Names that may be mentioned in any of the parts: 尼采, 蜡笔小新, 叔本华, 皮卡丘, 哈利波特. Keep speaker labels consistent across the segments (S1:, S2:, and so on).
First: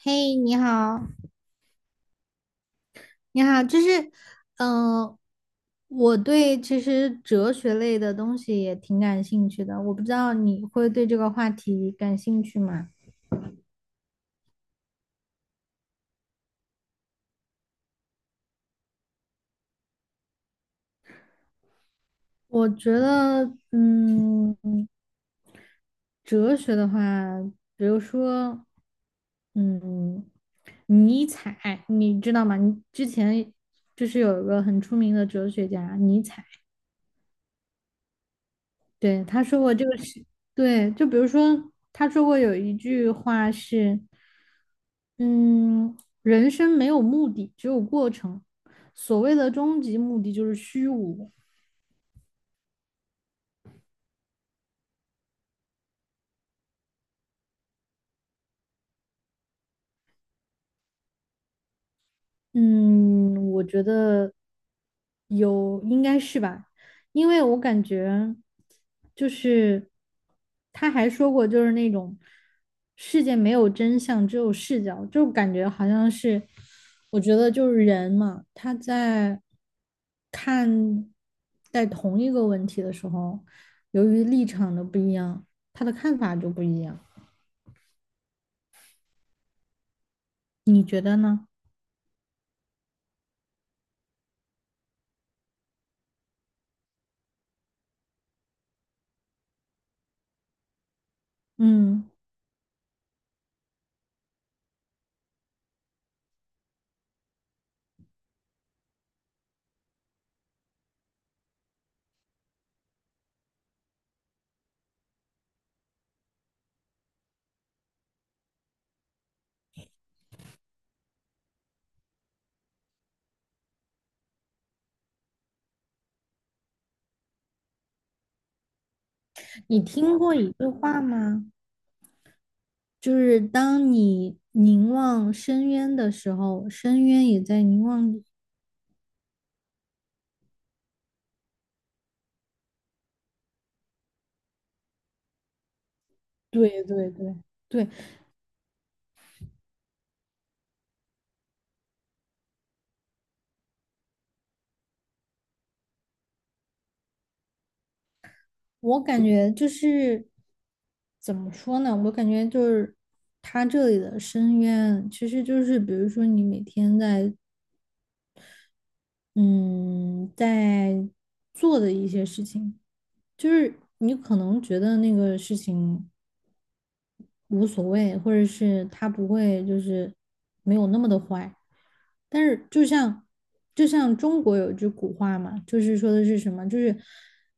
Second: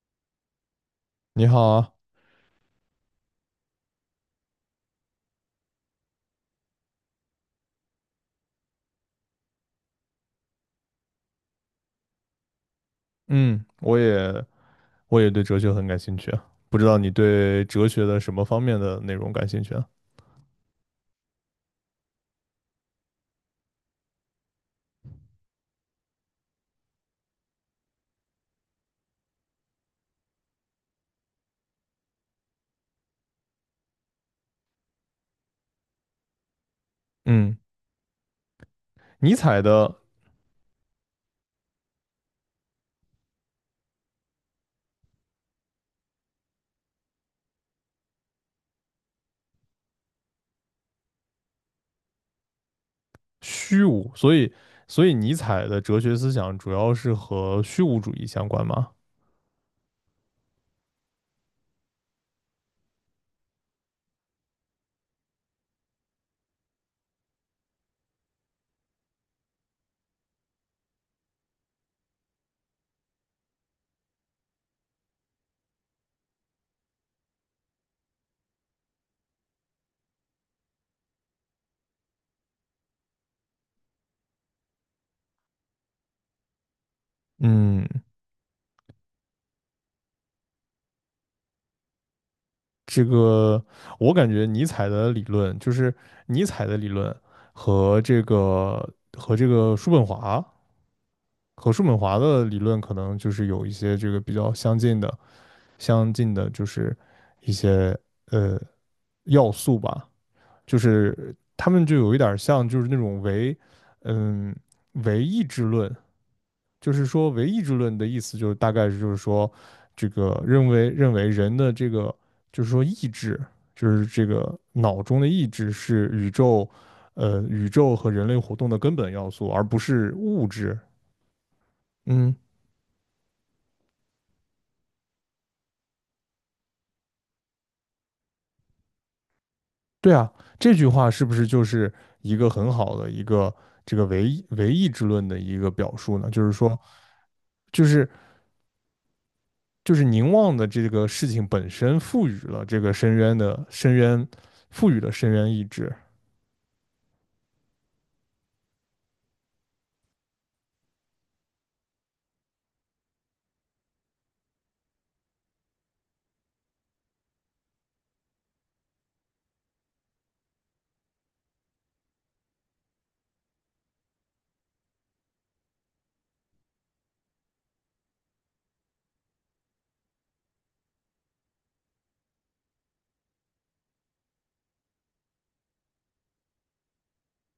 S1: 嘿，你好，
S2: 你好啊。
S1: 你好，嗯、我对其实哲学类的东西也挺感兴趣的，我不知道你会对这个话题感兴趣吗？
S2: 嗯，我也我也对哲学很感兴趣啊，不知道你对哲学的什么方面的内容感兴趣啊？
S1: 我觉得，哲学的话，比如说，嗯，尼采，你知道吗？你之前就是有一个很出名的哲学家尼采。
S2: 嗯，
S1: 对，
S2: 尼
S1: 他说
S2: 采
S1: 过这
S2: 的
S1: 个是，对，就比如说他说过有一句话是，嗯，人生没有目的，只有过程。所谓的终极目的就是虚无。
S2: 虚无，所以尼采的哲学思想主要是和虚无主义相关吗？
S1: 嗯，我觉得有，应该是吧，因为我感觉就是他还说过，就是那种世界没有真相，只有视角，就感觉好像是，我觉得就是人嘛，他在看待同一个问题的时候，由于立场的不一样，他的看法就不一样，
S2: 嗯，
S1: 你觉得呢？
S2: 这个我感觉尼采的理论，尼采的理论和这个和这个叔本华叔本
S1: 嗯，
S2: 华的理论，可能就是有一些这个比较相近的相近的，就是一些呃要素吧，就是他们就有一点儿像，就是那种嗯唯意志论。就是说唯意志论的意思就是大概是就是说，这个认为人的这个就是说意志，就是这个脑中的意志是宇宙，宇宙和人类活动的根本要素，而不
S1: 你
S2: 是
S1: 听过
S2: 物
S1: 一句
S2: 质。
S1: 话吗？
S2: 嗯，
S1: 就是当你凝望深渊的时候，深渊也在凝望你。
S2: 对啊，这句话是不是就是一个很好的一个这个唯意志论的一个表述呢？就是说，
S1: 对对对
S2: 就
S1: 对，
S2: 是就是凝望的这个事情本身赋予了这个深渊，赋予了深渊意志。
S1: 我感觉就是怎么说呢？我感觉就是他这里的深渊，其实就是比如说你每天在做的一些事情，就是你可能觉得那个事情无所谓，或者是他不会没有那么的坏。但是就像中国有句古话嘛，就是说的是什么？就是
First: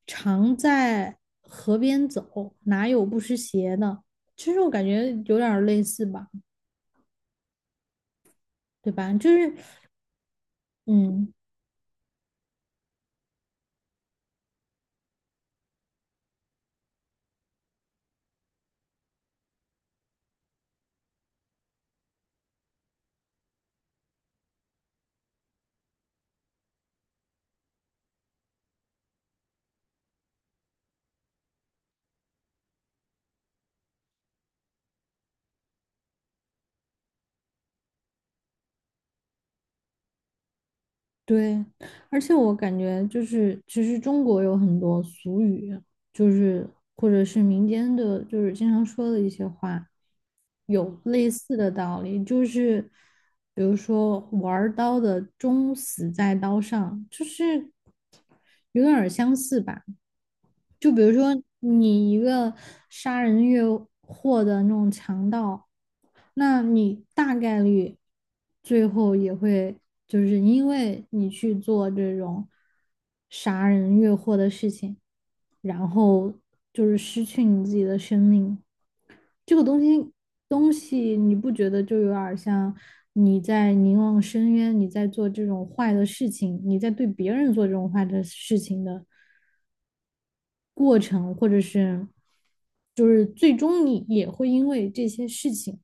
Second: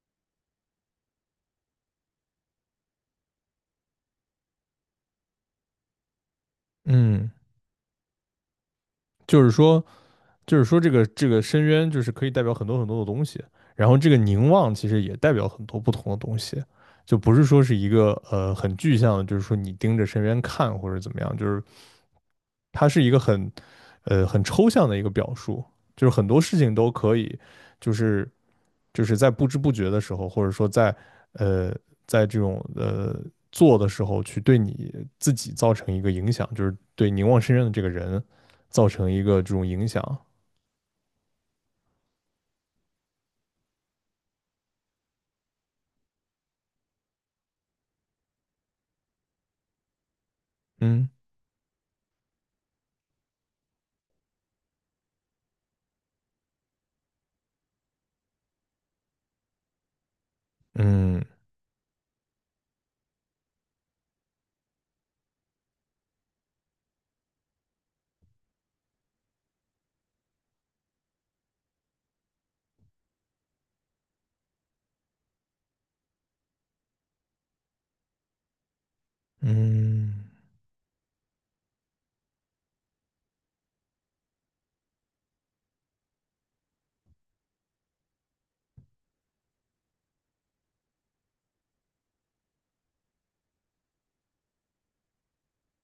S1: 常在河边走，哪有不湿鞋的？其实我感觉有点类似吧，
S2: 嗯。
S1: 对吧？
S2: 就是说，就是说这个
S1: 嗯，
S2: 深渊就是可以代表很多的东西，然后这个凝望其实也代表很多不同的东西，就不是说是一个很具象的，就是说你盯着深渊看或者怎么样，就是它是一个很抽象的一个表述，就是很多事情都可以，就是就是在不知不觉的时候，或者说在呃在这种做的时候去对你自己造成一个影响，就是对凝望深渊的这个人造成一个这种影响。
S1: 对，而且我感觉就是其实中国有很多俗语，就是或者是民间的，就是经常说的一些话。有
S2: 嗯
S1: 类似的道理，就是比如说玩刀的终死在刀上，就是有点儿相似吧。就比如
S2: 嗯
S1: 说你一个杀人越货的那种强盗，那你大概率最后也会就是因为你去做这种杀人越货的事情，然后就是失去你自己的生命。这个东西
S2: 嗯
S1: 东西，你不觉得就有点像你在凝望深渊，你在做这种坏的事情，你在对别人做这种坏的事情的过程，或者是就是最终你也会因为这些事情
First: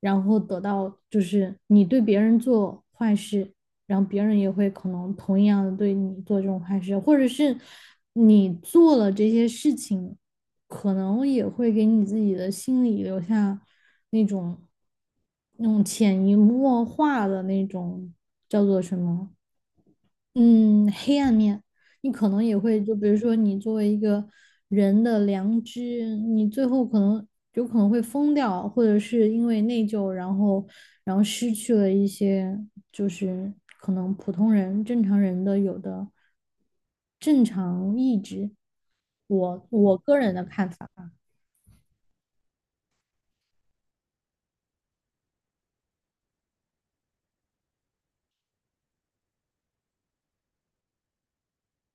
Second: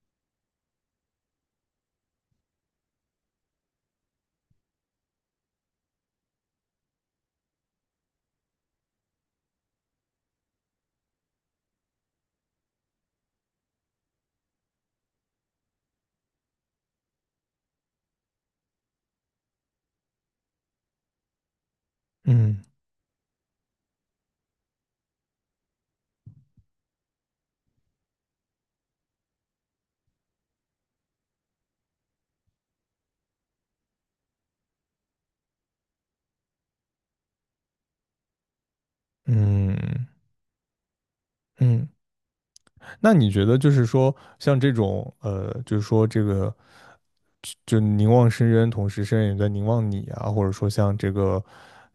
S1: 然后得到就是你对别人做坏事，然后别人也会可能同样的对你做这种坏事，或者是你做了这些事情，可能也会给你自己的心里留下那种那种潜移默化的那种叫做什么嗯，黑暗面，你可能也
S2: 嗯
S1: 会，就比如说你作为一个人的良知，你最后可能有可能会疯掉，或者是因为内疚，然后失去了一些，就是可能普通人、正常人的有的正常意志。我
S2: 嗯
S1: 我个人的看法，
S2: 嗯，那你觉得就是说，像这种就是说这个，就凝望深渊，同时深渊也在凝望你啊，或者说像这个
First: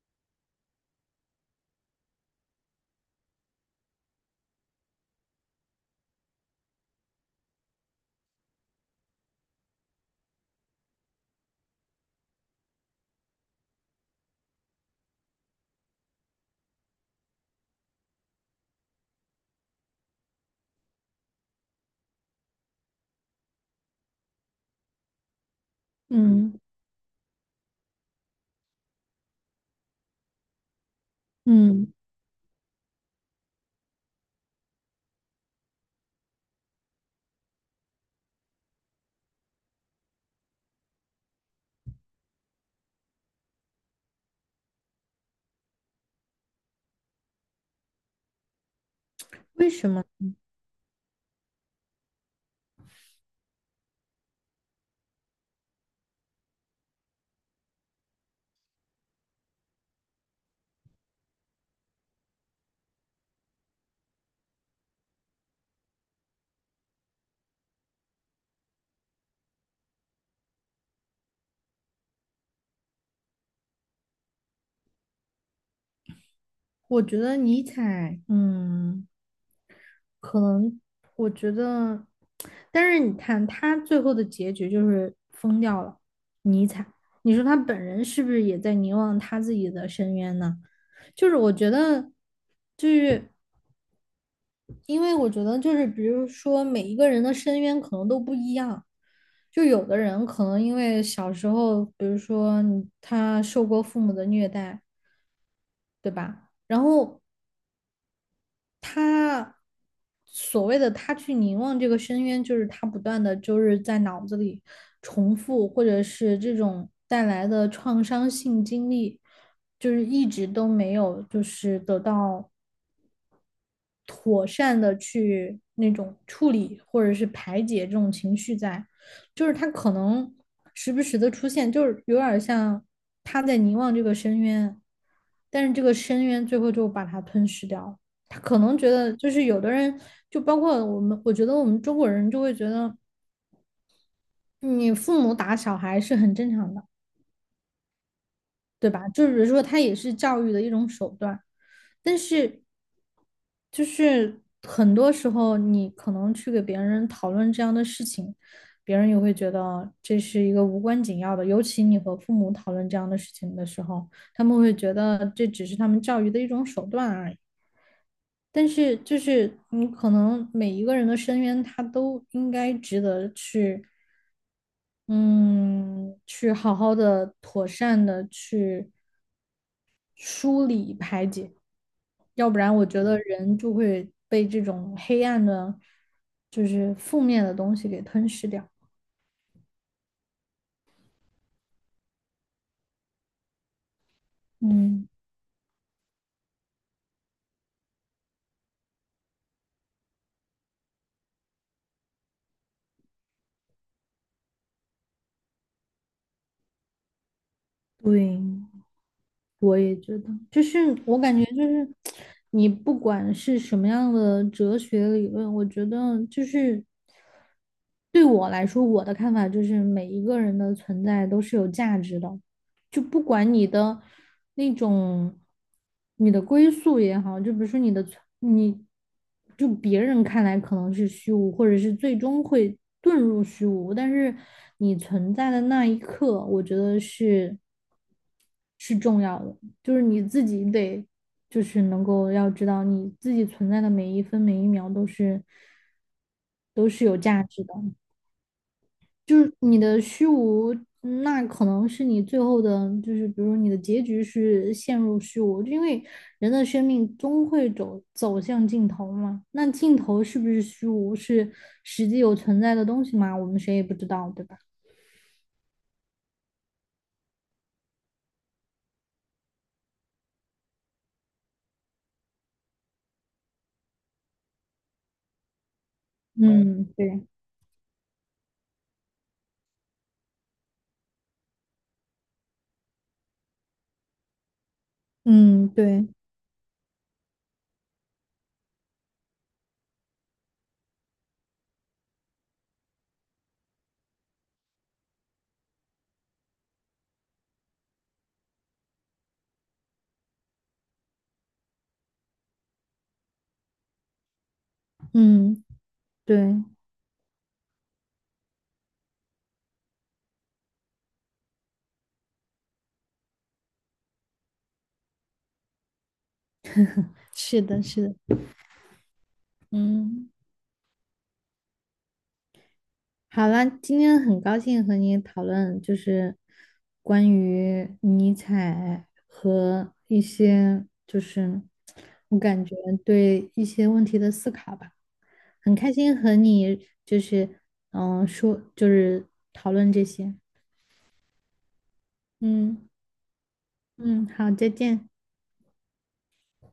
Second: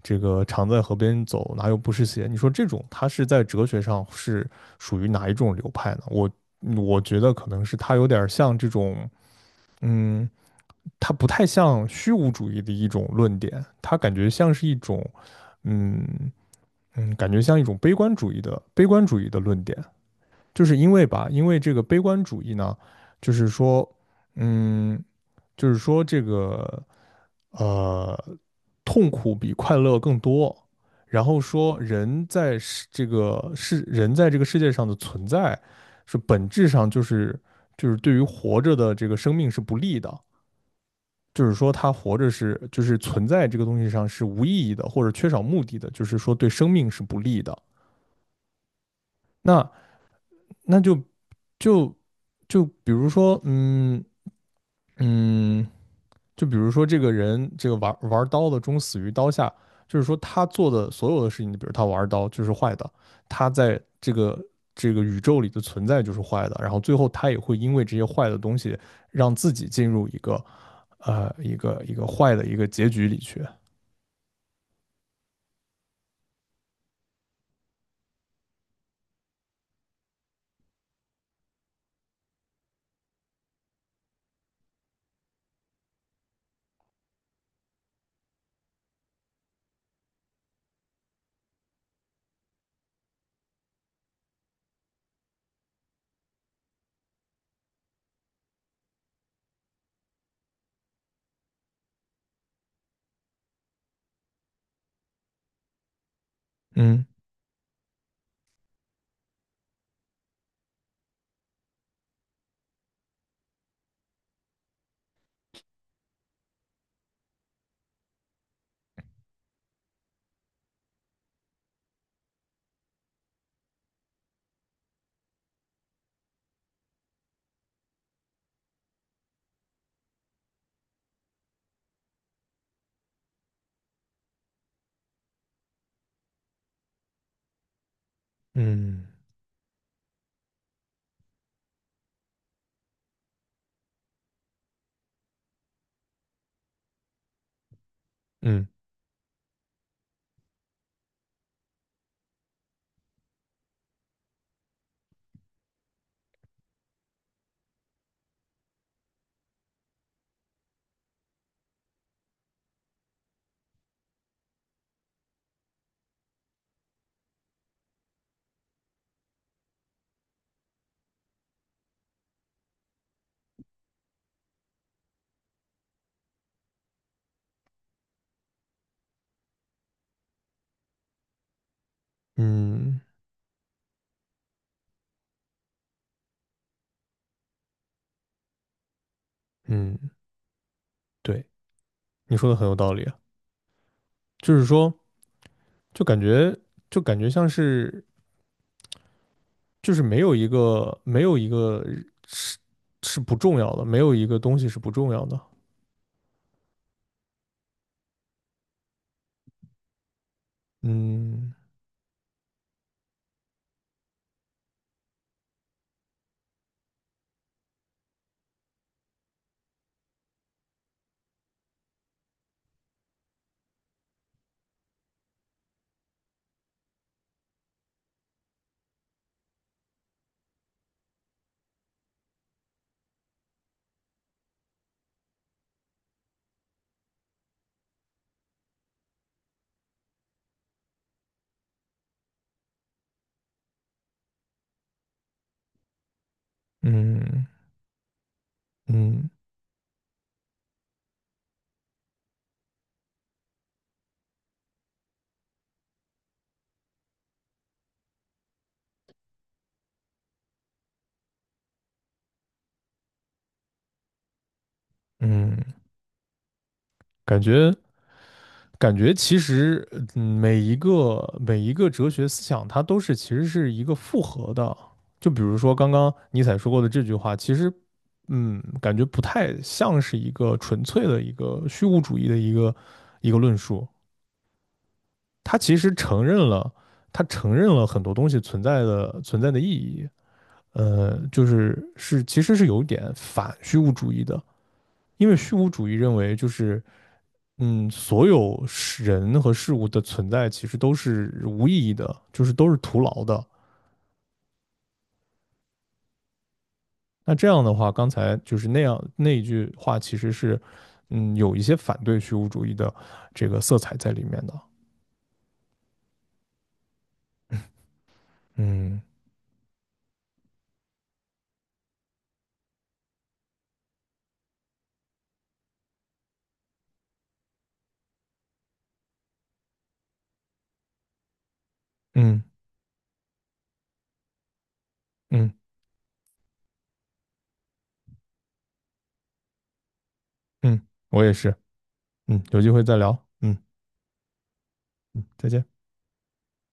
S2: 常在河边走，哪有不湿鞋？你说这种，它是在哲学上是属于哪一种流派呢？我觉得可能是它有点儿像这种，嗯。它不太像虚无主义的一种论点，它感觉像是一种，嗯嗯，感觉像一种悲观主义的论点，就是因为吧，因为这个悲观主义呢，就是说，嗯，就是说这
S1: 嗯
S2: 个，呃，痛苦比快乐更多，然后说
S1: 嗯，
S2: 人在这个世界上的存在，是本质上就是对于活着的这个生命是不利的。就是说他活着是就是存在这个东西上是无意义的，或者缺少目的的，就是说对生命是不利的。
S1: 为
S2: 那
S1: 什么？
S2: 那就就就比如说，嗯，就比如说这个人这个玩刀的终死于刀下，就是说他做的所有的事情，比如他玩刀就是坏的，他在这个宇宙里的存在就是坏的，然后最后他也会因为这些坏的东西让自己进入一个坏的一个结局里去。
S1: 我觉得尼采，嗯。可能我觉得，但是你看他最后的结局就是疯掉了，尼采。你说他本人是不是也在凝望他自己的深渊呢？就是我觉得，就是因为我觉得就是比如说每一个人的深渊可能都不一样，就有的人可能因为小时候，比如说你他受过父母的虐待，对吧？然
S2: 嗯
S1: 后他所谓的他去凝望这个深渊，就是他不断的就是在脑子里重复，或者是这种带来的创伤性经历，就是一直都没有就是得到妥善的去那种处理或者是排解这种情绪在，就是他可能时不时的出现，就是有点像他在凝望这个深渊，但是这个深渊最后就把他吞噬掉了。他可能觉
S2: 嗯
S1: 得，就是有的人，就包括我们，我觉得我们中国人就会觉得，嗯你父母打小孩是很正常的。
S2: 嗯
S1: 对吧？就是说，它也是教育的一种手段，但是就是很多时候，你可能去给别人讨论这样的事情，别人也会觉得这是一个无关紧要的。尤其你和父母讨论这样的事情的时候，他们会觉得这只是他们教育的一种手段而已。但是，就是你可能每一个人的深渊，他都应该值得去，嗯，去好好的、妥善的去。梳理排解，要不然我
S2: 嗯
S1: 觉得人就会被这种黑暗的，就是负面的东西给吞噬掉。
S2: 嗯，对，你说的很有道理啊。就是说，
S1: 嗯，
S2: 就感觉就感觉像是就是没有一个是是不重要的，没有一个东西是不重要的。
S1: 对。我也觉得，就是我感觉
S2: 嗯
S1: 就是你不管是什么样的哲学理论，我觉得就是对我来说，我的看法就是每一个人的存在都是有价值的，就不管你的那种你的归宿也好，就比如说你的存你就别人看来可能是虚无，或者是最终会遁入虚无，但是你存在的那一刻，我觉得是。是重要的，就是你自己得，就是能够要知道你自己存在的每一分每一秒都是有价
S2: 嗯
S1: 值的，
S2: 嗯
S1: 就是你的虚无，那可能是你最后的，就是比如你的结局是陷入虚无，因为人的生命终会走向尽头嘛，那尽头是不是虚无，是实际有存在的东西吗？我们谁也不知道，对吧？
S2: 嗯，感觉感觉其实，嗯，每一个哲学思想，它都是其实是一个复合的。就比如说刚刚尼采说过
S1: 嗯，
S2: 的这句
S1: 对，
S2: 话，其实，嗯，感觉不太像是一个纯粹的一个虚无主义的一个论述。它
S1: 嗯，
S2: 其实
S1: 对，
S2: 承认了，它承认了很多东西存在的意义。就是是其实是有一点反虚无主义的，因为虚无主义认为就是嗯，所有事人和事物的存在其实都是无意义的，就是都是徒劳的。
S1: 嗯，对，
S2: 那这样的话，刚才就是那样那一句话，其实是，嗯，有一些反对虚无主义的这个色彩在里面的。
S1: 是的，是的。
S2: 嗯
S1: 嗯，好了，今天很高兴和你讨论，就是关于尼采和一些，就是我
S2: 嗯
S1: 感觉对一些问题的思考吧。
S2: 嗯
S1: 很开心和你就是说就是讨论这些。
S2: 嗯，我也是。嗯，有机会
S1: 嗯
S2: 再聊。嗯
S1: 嗯，好，再见。
S2: 嗯，再见。